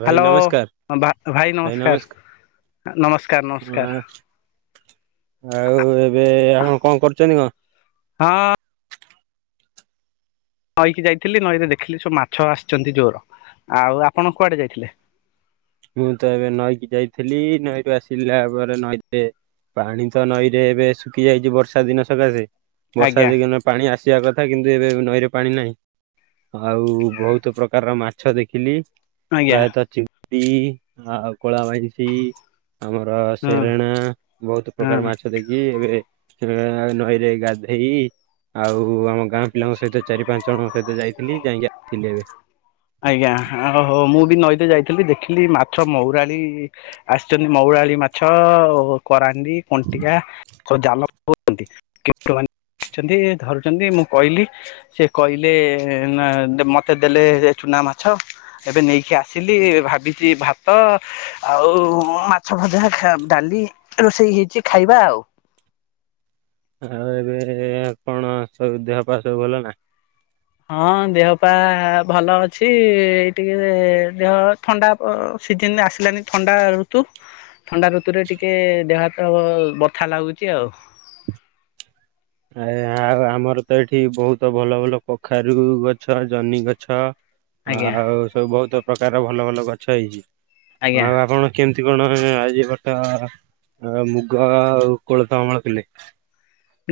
ଭାଇ ହ୍ୟାଲୋ ନମସ୍କାର ଭାଇ ନମସ୍କାର। ନମସ୍କାର ନମସ୍କାର। ଆଉ ଏବେ ଆପଣ କଣ କରୁଛନ୍ତି କଣ? ହଁ। ନଈକି ଯାଇଥିଲି ନଈରେ ଦେଖିଲି ସବୁ ମାଛ ଆସିଛନ୍ତି ଜୋର। ଆଉ ଆପଣ କୁଆଡେ ଯାଇଥିଲେ? ମୁଁ ତ ଏବେ ନଈକି ଯାଇଥିଲି ନଈରୁ ଆସିଲା ପରେ ନଈତେ ପାଣି ତ ନଈରେ ଏବେ ଶୁଖି ଯାଇଛି ବର୍ଷା ଦିନ ସକାଶେ, ବର୍ଷା ଆଜ୍ଞା ଦିନ ପାଣି ଆସିବା କଥା କିନ୍ତୁ ଏବେ ନଈରେ ପାଣି ନାହିଁ। ଆଉ ବହୁତ ପ୍ରକାରର ମାଛ ଦେଖିଲି। ଆଜ୍ଞା। ପ୍ରାୟତଃ ଚିଙ୍ଗୁଡ଼ି ଆଉ କଳା ଭଇଁଷି ଆମର ହୁଁ ସେରେଣା ବହୁତ ପ୍ରକାର ମାଛ ଦେକି ଏବେ ନଈରେ ଗାଧେଇ ଆଉ ଆମ ଗାଁ ପିଲାଙ୍କ ସହିତ ଚାରି ପାଞ୍ଚ ଜଣଙ୍କ ସହିତ ଯାଇଥିଲି ଯାଇକି ଆସିଲି ଏବେ। ଆଜ୍ଞା ଓହୋ ମୁଁ ବି ନଈତ ଯାଇଥିଲି ଦେଖିଲି ମାଛ ମଉରାଳି ଆସିଛନ୍ତି ମଉରାଳି ମାଛ କରାଣ୍ଡି କୁଣ୍ଟିଆ ଜ ଆ ଧରୁଛନ୍ତି ମୁଁ କହିଲି ସେ କହିଲେ ନା ମତେ ଦେଲେ ଚୁନା ମାଛ। ଏବେ ନେଇକି ଆସିଲି ଭାବିଚି ଭାତ ଆଉ ମାଛ ଭଜା ଡାଲି ରୋଷେଇ ହେଇଛି ଖାଇବା ଆଉ। ଆଉ ଏବେ କଣ ସବୁ ଦେହ ପା ସବୁ ଭଲ ନା? ହଁ ଦେହ ପା ଭଲ ଅଛି ଏଇ ଟିକେ ଦେହ ଥଣ୍ଡା ସିଜିନ ଆସିଲାନି ଥଣ୍ଡା ଋତୁ ଥଣ୍ଡା ଋତୁରେ ଟିକେ ଦେହ ହାତ ବଥା ଲାଗୁଛି ଆଉ। ଆ ଆଉ ଆମର ତ ଏଠି ବହୁତ ଭଲ ଭଲ କଖାରୁ ଗଛ ଜହ୍ନି ଗଛ ଆଜ୍ଞା ଆଉ ସବୁ ବହୁତ ପ୍ରକାର ଭଲ ଭଲ ଗଛ ହେଇଚି। ଆଜ୍ଞା। ଆଉ ଆପଣ କେମତି କଣ ଆଜି ପଟା ମୁଗ ଆଉ କୋଳଥ ଅମଳ କଲେ।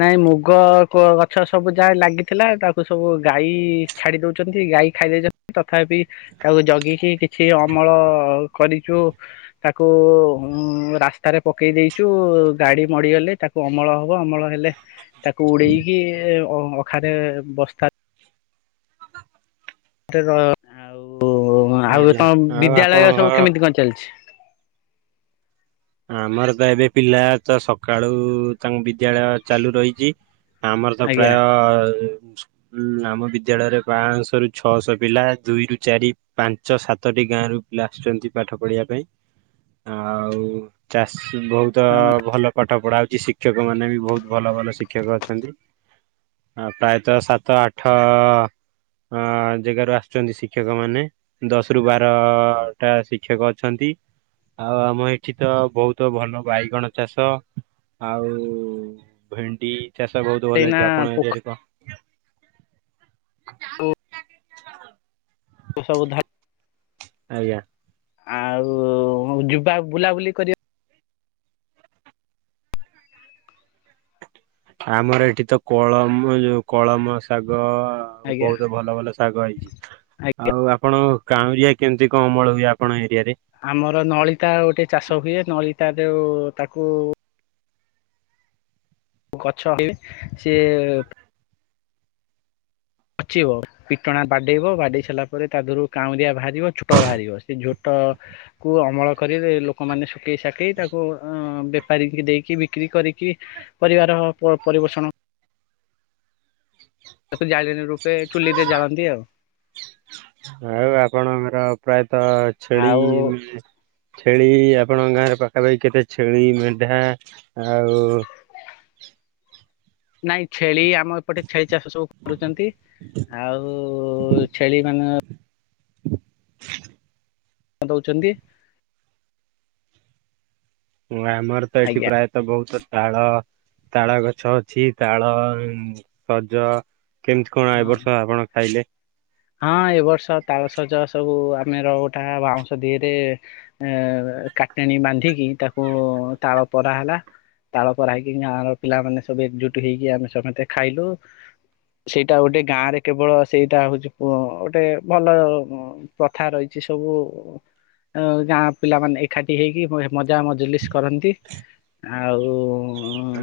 ନାଇଁ ମୁଗ ଗଛ ସବୁ ଯାହା ଲାଗିଥିଲା ତାକୁ ସବୁ ଗାଈ ଛାଡ଼ି ଦଉଛନ୍ତି ଗାଈ ଖାଇ ଦେଇେଇଚନ୍ତି। ତଥାପି ତାକୁ ଜଗିକି କିଛି ଅମଳ କରିଚୁ ତାକୁ ରାସ୍ତାରେ ପକେଇ ଦେଇଛୁ ଗାଡି ମଡ଼ିଗଲେ ତାକୁ ଅମଳ ହବ। ଅମଳ ହେଲେ ତାକୁ ଉଡେଇକି ଅ ଅଖାରେ ବସ୍ତା ଆଉ ଆଉ ଆଜ୍ଞା ତମ ଆଉ ବିଦ୍ୟାଳୟ ଆପଣଙ୍କ ସବୁ କେମିତି କଣ ଚାଲିଛି ଆମରତ ଏବେ ପିଲାତ ସକାଳୁ ତାଙ୍କ ବିଦ୍ୟାଳୟ ଚାଲୁ ରହିଚି ଆମରତ ଆଜ୍ଞା ପ୍ରାୟ ହୁଁ ଆମ ବିଦ୍ୟାଳୟରେ ପାଁଶହରୁ ଛଅଶହ ପିଲା ଦୁଇରୁୁ ଚାରି। ପାଞ୍ଚ ସାତଟି ଗାଁରୁ ପିଲା ଆସୁଛନ୍ତି ପାଠ ପଢ଼ିବା ପାଇଁ ଆଉ। ଚାଷୀ ବହୁତ ଭଲ ପାଠ ପଢା ହଉଚି ଶିକ୍ଷକ ମାନେବି ବହୁତ ଭଲ ଭଲ ଶିକ୍ଷକ ଅଛନ୍ତି। ହଁ ପ୍ରାୟତଃ ସାତ ଆଠ। ଅ ଜେଗାରୁ ଆସୁଛନ୍ତି ଶିକ୍ଷକ ମାନେ। ଦଶ ରୁ ବାରଟା ଶିକ୍ଷକ ଅଛନ୍ତି ଆଉ ଆମଏଠି। ତ ବହୁତ ଭଲ ବାଇଗଣ ଚାଷ ଆଉ ଭେଣ୍ଡି। ଚାଷ ବହୁତ ଭଲ ଏଇନା ଅଛି ଆପଣ ପୋଖରୀ ଏରିଆରେ କଣ। ଓହୋ। ସବୁ ଧାନ। ଆଜ୍ଞା। ଆଉ ଯିବା ବୁଲାବୁଲି କରିବା। ଆମର ଏଠିତ କଳମ ଯୋଉ କଳମ ଶାଗ। ଆଉ ଆଜ୍ଞା ବହୁତ ଭଲ ଭଲ ଶାଗ ହେଇଛି ଆଜ୍ଞା ଆଉ ଆପଣ। କାଉଁରିଆ କେମିତି କଣ ଅମଳ ହୁଏ ଆପଣଙ୍କ ଏରିଆରେ। ଆମର ନଳିତା ଗୋଟେ ଚାଷ ହୁଏ। ନଳତା ଯେଉଁ ତାକୁ। ଗଛଲଗେଇବେ ସିଏ। ପଚିବ ପିଟଣା ବାଡେଇବ ବାଡେଇ ସାରିଲା ପରେ ତାଦେହରୁ କାଉଁଦିଆ ବାହାରିବ, ଝୋଟ ବାହାରିବ। ସେ ଝୋଟ। କୁ ଅମଳ କରିବେ ଲୋକମାନେ ଶୁଖେଇ ସାକେଇ ତାକୁ ଅ ବେପାରୀ ଦେଇକି ବିକ୍ରି କରିକି। ପରିବାର ପରିପୋଷଣ। ତାକୁ ଜାଳେଣି ରୂପେ ଚୁଲିରେ ଜାଳନ୍ତି ଆଉ। ଆଉ ଆପଣ ପ୍ରାୟତ ଛେଳି। ଆଉ ଛେଳି ଆପଣଙ୍କ ଗାଁରେ ପାଖାପାଖି କେତେ ଛେଳି ମେଣ୍ଢା ଆଉ। ନାଇଁ ଛେଳି ଚାଷ ଆମ ଏପଟେ ଛେଳି ଚାଷ ସବୁ କରୁଚନ୍ତି। ଆଉ ଛେଳି ମାନେ। କଣ ଦଉଚନ୍ତି। ଆମରତ ଏଠି ଆଜ୍ଞା ପ୍ରାୟତଃ ବହୁତ। ତାଳ ତାଳଗଛ ଅଛି ତାଳସଜ। କେମିତି କଣ ଏ ହଁ ବର୍ଷ ଆପଣ ଖାଇଲେ। ହଁ ଏ ବର୍ଷ ତାଳସଜ ସବୁ ଆମେର ଗୋଟେ ବାଉଁଶ ଦେହରେ। ଏ କାଟଣୀ ବାନ୍ଧିକି ତାକୁ ତାଳ ପରା ହେଲା। ତାଳ ପରହେଇକି ଗାଁ ର ପିଲାମାନେେ ସବୁ ଏକଜୁଟ ହେଇକି ଆମେ ସମସ୍ତେ ଖାଇଲୁ। ସେଇଟା ଗୋଟେ ଗାଁ ରେ କେବଳ ସେଇଟା ହଉଛି ଗୋଟେ ଭଲ। ପ୍ରଥା ରହିଛି ସବୁ ଗାଁ ପିଲାମାନେ ଏକାଠି ହେଇକି। ମଜା ମଜଲିସ କରନ୍ତି ଆଉ।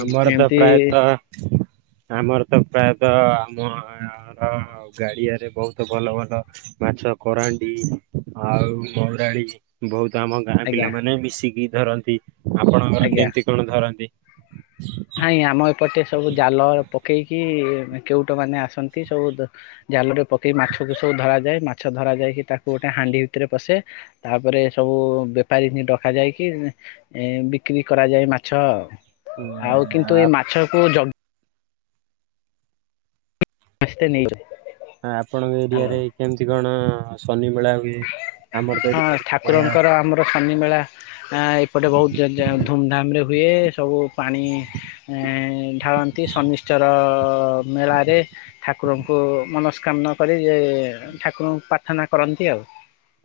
ଆମର ତ ଏମିତି ପ୍ରାୟତଃ। ଆମରତ ପ୍ରାୟତଃ ଆମର। ଗାଡ଼ିଆରେ ବହୁତ ଭଲ ଭଲ ମାଛ କରାଣ୍ଡି ଆଉ ମହୁରାଳି। ବହୁତ ଆମ ଗାଁ ଆଜ୍ଞା ପିଲାମାନେ ମିଶିକି ଧରନ୍ତି ଆପଣଙ୍କର ଆଜ୍ଞା କେମିତି କଣ ଧରନ୍ତି। [unintelligible] ନାଇଁ ଆମ ଏପଟେ ସବୁ ଜାଲ ପକେଇକି କେଉଟ ମାନେ ଆସନ୍ତି ସବୁ। ଜାଲରେ ପକେଇ ମାଛକୁ ସବୁ ଧରାଯାଏ। ମାଛ ଧରା ଯାଇକି ତାକୁ ଗୋଟେ ହାଣ୍ଡି ଭିତରେ ପଶେ। ତାପରେ ସବୁ ବେପାରିକି ଡକାଯାଇକି। ଏ ବିକ୍ରି କରାଯାଏ ମାଛ। ଉଁ, ଆଉ କିନ୍ତୁ ଏଇ ଆ- ମାଛକୁ ଯଗି। ସମସ୍ତେ ନେଇଗଲେ। ଆ ଆପଣଙ୍କ ଏରିଆରେ କେମିତି କଣ-ଅ-ଅ ଶନିମେଳା ହୁଏ? ଆମର ତ ହଁ ଏଇଠି ବହୁତ ବଢିଆ ଠାକୁରଙ୍କର ଆମର ଶନି ମେଳା ଆ ଏପଟେ ବହୁତ ଜ ଯେ ଧୁମ୍ ଧାମ୍ ରେ ହୁଏ-ଏ-ଏ ସବୁ ପାଣି ଏ-ଏ-ଏ ଢାଳନ୍ତି ସନିଶ୍ଚର-ଅ-ଅ-ଅ ମେଳାରେ। ଠାକୁରଙ୍କୁ ମନସ୍କାମନା କରି ଯେ-ଏ-ଏ ଠାକୁରଙ୍କୁ ପ୍ରାର୍ଥନା କରନ୍ତି ଆଉ।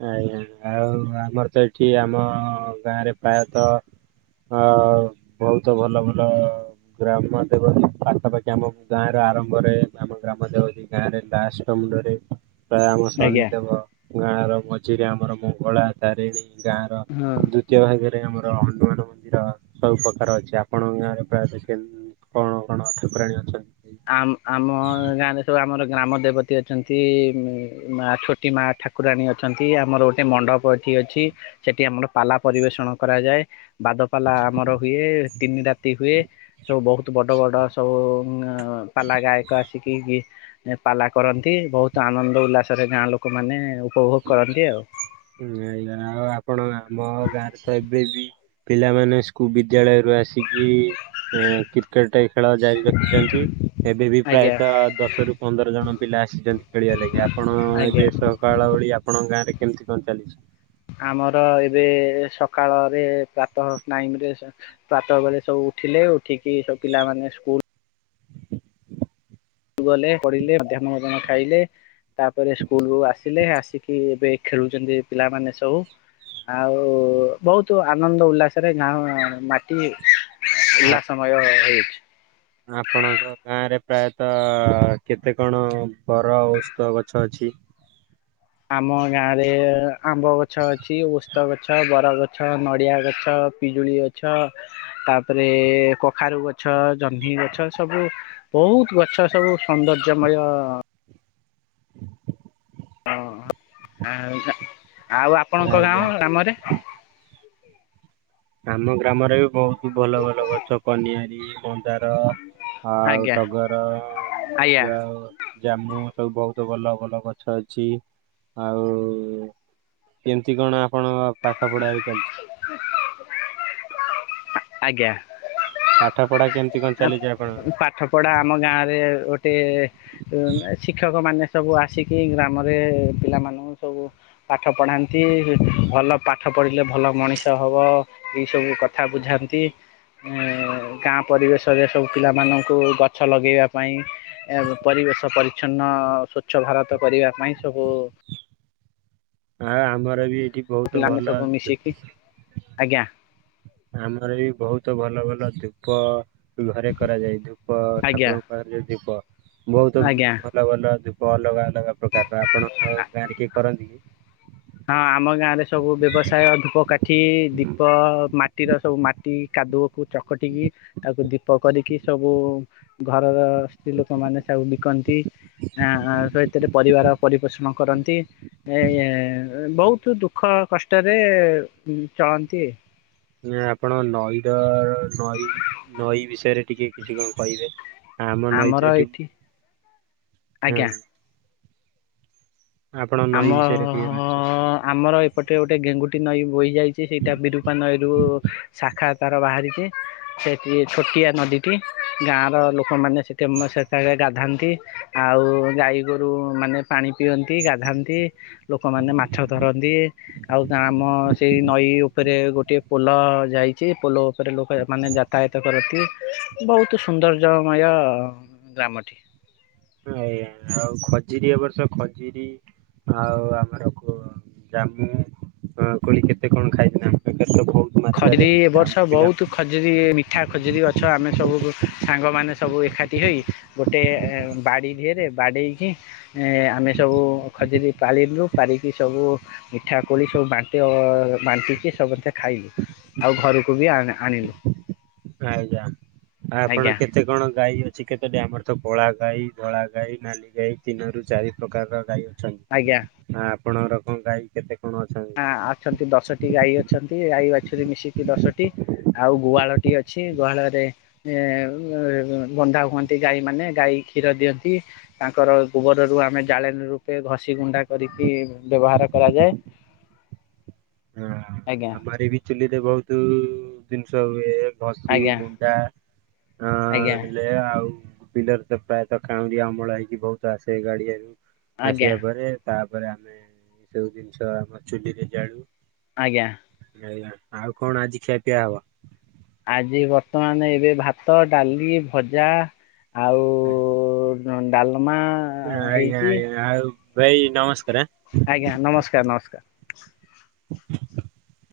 ଆଜ୍ଞା ଆଉ ଆମର ତ ଏଠି ଆମ-ଅ-ଅ-ଅ ଗାଁରେ ପ୍ରାୟତଃ ଅ-ଅ-ଅ ବହୁତ ଭଲ ଭଲ ଗ୍ରାମ ଦେବତୀ ପାଖାପାଖି ଆମ ଗାଁ ର ଆରମ୍ଭରେ ଆମ ଗ୍ରାମ ଦେବତୀ ଗାଁ ରେ ତାସ୍ ଟ ମୁଣ୍ଡରେ ପ୍ରାୟ ଆମ ଆଜ୍ଞା ଶନିଦେବ ଗାଁର ମଝିରେ ଆମର ମଙ୍ଗଳା, ତାରିଣୀ। ଗାଁ ର ହଁ ଦୁ ଜ୍ୟ ଭାଗରେ ଆମର ହନୁମାନ ମନ୍ଦିର ସବୁପକାର ଅଛି। ଆପଣଙ୍କ ଗାଁରେ ପ୍ରାୟ [unintelligible] କଣ କଣ ଠାକୁରାଣୀ ଅଛନ୍ତି? ଆମ ଆମ ଗାଁରେ ସବୁ ଆମର ଗ୍ରାମ ଦେବତୀ ଅଛନ୍ତି-ଇ-ଇ-ଇ ମ ଛୋଟି ମା ଠାକୁରାଣୀ ଅଛନ୍ତି ଆମର ଗୋଟେ ମଣ୍ଡପ ଏଠି ଅଛି। ସେଠି ଆମର ପାଲା ପରିବେଷଣ କରାଯାଏ। ବାଦପାଲା ଆମର ହୁଏ, ତିନି ରାତି ହୁଏ। ସବୁ ବହୁତ ବଡ଼ ବଡ଼ ସବୁ-ଉ-ଉ ନା ଆ ପାଲା ଗାୟକ ଆସିକି-ଇ-ଇ ଗୀ ଏ ପାଲା କରନ୍ତି ବହୁତ ଆନନ୍ଦ ଉଲ୍ଲାସରେ ଗାଁ ଲୋକମାନେ ଉପଭୋଗ କରନ୍ତି ଆଉ। ହୁଁ ଏଆ ଆଉ ଆପଣ ଆମ ଗାଁରେ ତ ଏବେ ବି ପିଲାମାନେ ସ୍କୁ ବିଦ୍ୟାଳୟରୁୁ ଆସିକି ଏ କ୍ରିକେଟ ଖେଳ ଯାଇ ରଖିଛନ୍ତି ଏବେ ବି ଆଜ୍ଞା ପ୍ରାୟତଃ ଦଶ ରୁ ପନ୍ଦର ଜଣ ପିଲା ଆସିଛନ୍ତି ଖେଳିବା ଲାଗି ଆପଣ-ଅ-ଅ-ଅ ଆଜ୍ଞା ଏବେ ତ ପାଲାବଳି ଆପଣଙ୍କ ଗାଁରେ କେମିତି କଣ ଚାଲିଛି? ଆମର ଏବେ-ଏ-ଏ ସକାଳରେ ପ୍ରାତଃ ଟାଇମ ରେ ପ୍ରାତ ବେଳେ ସବୁ ଉଠିଲେ ଉଠିକି ସବୁ ପିଲାମାନେ ସ୍କୁଲ ଗଲେ ପଢିଲେ ମଧ୍ୟାହ୍ନ ଭୋଜନ ଖାଇଲେ। ତାପରେ ସ୍କୁଲ ରୁ ଆସିଲେ ଆସିକି ଏବେ ଖେଳୁଛନ୍ତି ପିଲାମାନେ ସବୁ। ଆଉ-ଉ-ଉ-ଉ ବହୁତ ଆନନ୍ଦ ଉଲ୍ଲାସରେ ଗାଁ-ଆ ମାଟି ଆ ଉଲା ସମୟ ହେଇ ଆପଣଙ୍କ ଗାଁରେ ପ୍ରାୟତଃ-ଅ-ଅ-ଅ କେତେ କଣ ବର ଔସ୍ତ ଗଛ ଅଛି? ଆମ ଗାଁ ରେ-ଏ-ଏ ଆମ୍ବ ଗଛ ଅଛି, ଓସ୍ ତ ଗଛ, ବରଗଛ, ନଡ଼ିଆ ଗଛ, ପିଜୁଳି ଗଛ। ତାପରେ-ଏ-ଏ କଖାରୁ ଗଛ, ଜହ୍ନି ଗଛ ସବୁ ବହୁତ ଗଛ ସବୁ ସୌନ୍ଦର୍ଯ୍ୟମୟ-ଅ-ଅ ହଁ ଆଉ ଆପଣଙ୍କ ଗାଁ ଆଜ୍ଞା ଗ୍ରାମରେ? ଆମ ଗ୍ରାମରେ ବି ବହୁତ ଭଲ ଭଲ ଗଛ କନିଆରି ମନ୍ଦାର ଆଉ ଆଜ୍ଞା ଟଗର ଆଜ୍ଞା ଯ ଆଉ ଜାମୁ ସବୁ ବହୁତ ଭଲ ଭଲ ଗଛ ଅଛି ଆଉ-ଉ-ଉ କେମିତି କଣ ଆପଣଙ୍କ ପାଠ ପଢା ବି ଚାଲିଛି? ଆଜ୍ଞା। ପାଠ ପଢା କେମିତି କଣ ଚାଲିଛି ଆପଣଙ୍କର? ଠପଡ଼ା ଆମ ଗାଁରେ ଗୋଟେ-ଏ-ଏ ଉ-ଉ ଏ ଶିକ୍ଷକ ମାନେ ସବୁ ଆସିକି ଗ୍ରାମରେ-ଏ-ଏ ପିଲାମାନ ସବୁ ପାଠ ପଢ଼ାନ୍ତି-ଇ-ଇ ଭଲ ପାଠ ପଢ଼ିଲେ ଭଲ ମଣିଷ ହବ ଏ ସବୁ କଥା ବୁଝାନ୍ [unintelligible] ଗାଁ ପରିବେଶରେ ସବୁ ପିଲାମାନଙ୍କୁ ଗଛ ଲଗେଇବା ପାଇଁ ପରିବେଶ ପରିଛନ୍ନ ସ୍ବଚ୍ଛ ଭାରତ କରିବା ପାଇଁ ସବୁ ଆ ଆମର ବି ଏଠି ବହୁତ ପିଲାମାନେ ଭଲ। ସବୁ ମିଶିକି ଆଜ୍ଞା। ଆମର ବି ବହୁତ ଭଲ ଭଲ ଧୂପ ଘରେ କରାଯାଏ। ଧୂପ ଆଜ୍ଞା ଠାକୁରଙ୍କୁ [inaudible] ଅଲଗା ଆଜ୍ଞା ଅଲଗ ଧୂପ ଅଲଗା ଅଲଗା ପ୍ରକାରର। ଆପଣଙ୍କ ଗାଁରେ କିଏ କରନ୍ତି କି? ହଁ, ଆମ ଗାଁ ରେ ସବୁ ବ୍ୟବସାୟ ଧୂପ କାଠି- ଏଠି ଦୀପ ମାଟିର ସବୁ ମାଟି କାଦୁଅକୁ ଚକଟିକି ତାକୁ ଦୀପ କରିକି ସବୁ ଘରର ସ୍ତ୍ରୀ ଲୋକମାନ ସବୁ ବିକନ୍ତି। ଏ ସେ ଏଥିରେ ପରିବାର ପରିପୋଷଣ କରନ୍ତି। [unintelligible] ବହୁତ ଦୁଃଖ କଷ୍ଟରେ ଚଳନ୍ତି। ଆପଣ ନଈ ର ନଈ ନଈ ବିଷୟରେ ଟିକେ କିଛି କଣ କହିବେ? ଆମ ଆମର ନଈଚ ଏଠି ଏଇଠି ହଁ ଆଜ୍ଞା। ଆପଣ ଆମ ନଈ ବିଷୟରେ ଟିକେ ଜାଣିଛନ୍ତି। ଆମର ଏପଟେ ଗୋଟେ ଗେଙ୍ଗୁଟି ନଈ ବହି ଯାଇଛି ସେଇଟା ବିରୁପା ନଈରୁ ଶାଖା ତାର ବାହାରିଛି। ସେଠି ଛୋଟିଆ ନଦୀଟି। ଗାଁ ର ଲୋକମାନେ ସେଠି ସେ ଗାଧାନ୍ତି। ଆଉ ଗାଈ ଗୋରୁ ମାନେ ପାଣି ପିଅନ୍ତି ଗାଧାନ୍ତି। ଲୋକମାନେ ମାଛ ଧରନ୍ତି। ଆଉ ଗ ଆମ ସେଇ ନଈ ଉପରେ ଗୋଟେ ପୋଲ ଯାଇଛି। ପୋଲ ଉପରେ ଲୋକ ମାନେ ଯ ତାୟତ କରନ୍ତି ବହୁତ ସୁୌନ୍ଦର୍ଯ୍ୟମୟ ଗ୍ରାମଟି। [inaudible] [inaudible] ଖଡିରି ଏବ ହେଇଥିଲା ଆମ ବର୍ଷ ପିଲା ବହୁତ ଖଜୁରୀ ମିଠା ଖଜୁରୀ ଗଛ ଆମେ ସବୁ ସାଙ୍ଗମାନେ ସବୁ ଏକାଠି ହୋଇ ଗୋଟେ ବାଡି ଝିଅରେ ବାଡେଇକି ଏ ଆମେ ସବୁ ଖଜୁରୀ ପାରିଲୁ। ପାରିକି ସବୁ ମିଠା କୋଳି ସବୁ ବାଣ୍ଟି ବାଣ୍ଟିଛି ସମସ୍ତେ ଖାଇଲୁ। ଆଉ ଘରକୁ ବି ଆ ଆଣିଲୁ। ଆଜ୍ଞା [unintelligible] କେତେ କଣ ଗାଈ ଅଛି କେତେଟ ଆମର ତ କଳା ଗାଈ, ଧଳା ଗାଈ, ନାଲି ଗାଈ, ତିନରୁ ଚାରି ପ୍ରକାରର ଗାଈ ଅଛନ୍ତି। ଆଜ୍ଞା। ଆ ଆପଣଙ୍କର କଣ ଗାଈ କେତେ କଣ ଅଛନ୍ତି? ଅଛନ୍ତି ଦଶଟି ଗାଈ ଅଛନ୍ତି ଗାଈ ବାଛୁରୀ ମିଶିକି ଦଶଟି। ଆଉ ଗୁହାଳଟି ଅଛି ଗୁହାଳରେ ଏ ବଧା ହୁଅନ୍ତି ଗାଈ ମାନେ ଗାଈ କ୍ଷୀର ଦିଅନ୍ତି। ତାଙ୍କର ଗୋବର ରୁ ଆମେ ଜାଳେଣି ରୂପେ ଘଷି ଗୁଣ୍ଡା କରିକି ବ୍ୟବହାର କରାଯାଏ। ହଁ ଆଜ୍ଞା। [unintelligible] ଚୁଲିରେ ବହୁତ ଜିନିଷ ହୁଏ। ଘସି ଆଜ୍ଞା ଗୁଣ୍ଡା ଅ ଆଜ୍ଞା ଆଉ ବିଲରେର ତ ପ୍ରାୟତଃ କାାଉଁରିୀ ଅମଳ ହେଇକି ବହୁତ ଆସେ ଏଇ ଗାଡିଆରୁ ଆଜ୍ଞା ଆସିବା ପରେ ତାପରେ ଆମେ ଏ ସବୁ ଜିନିଷ ଆମ ଚୁଲିରେ ଜାଳୁ। ଆଜ୍ଞା। ଆଁୟା ଆଉ କଣ ଆଜି ଖିଆ ପିଆ ହବ। ଆଜି ବର୍ତ୍ତମାନ ଏବେ ଭାତ ଡାଲି ଭଜା ଆଉ ନନେ ଡାଲ୍ମା ଆଇଁଆ ଆଇଁଆ ଆଉ ଭାଇ ନମସ୍କାରେ ଆଁ ଆଜ୍ଞା ନମସ୍କାର ନମସ୍କାର। [inaudible]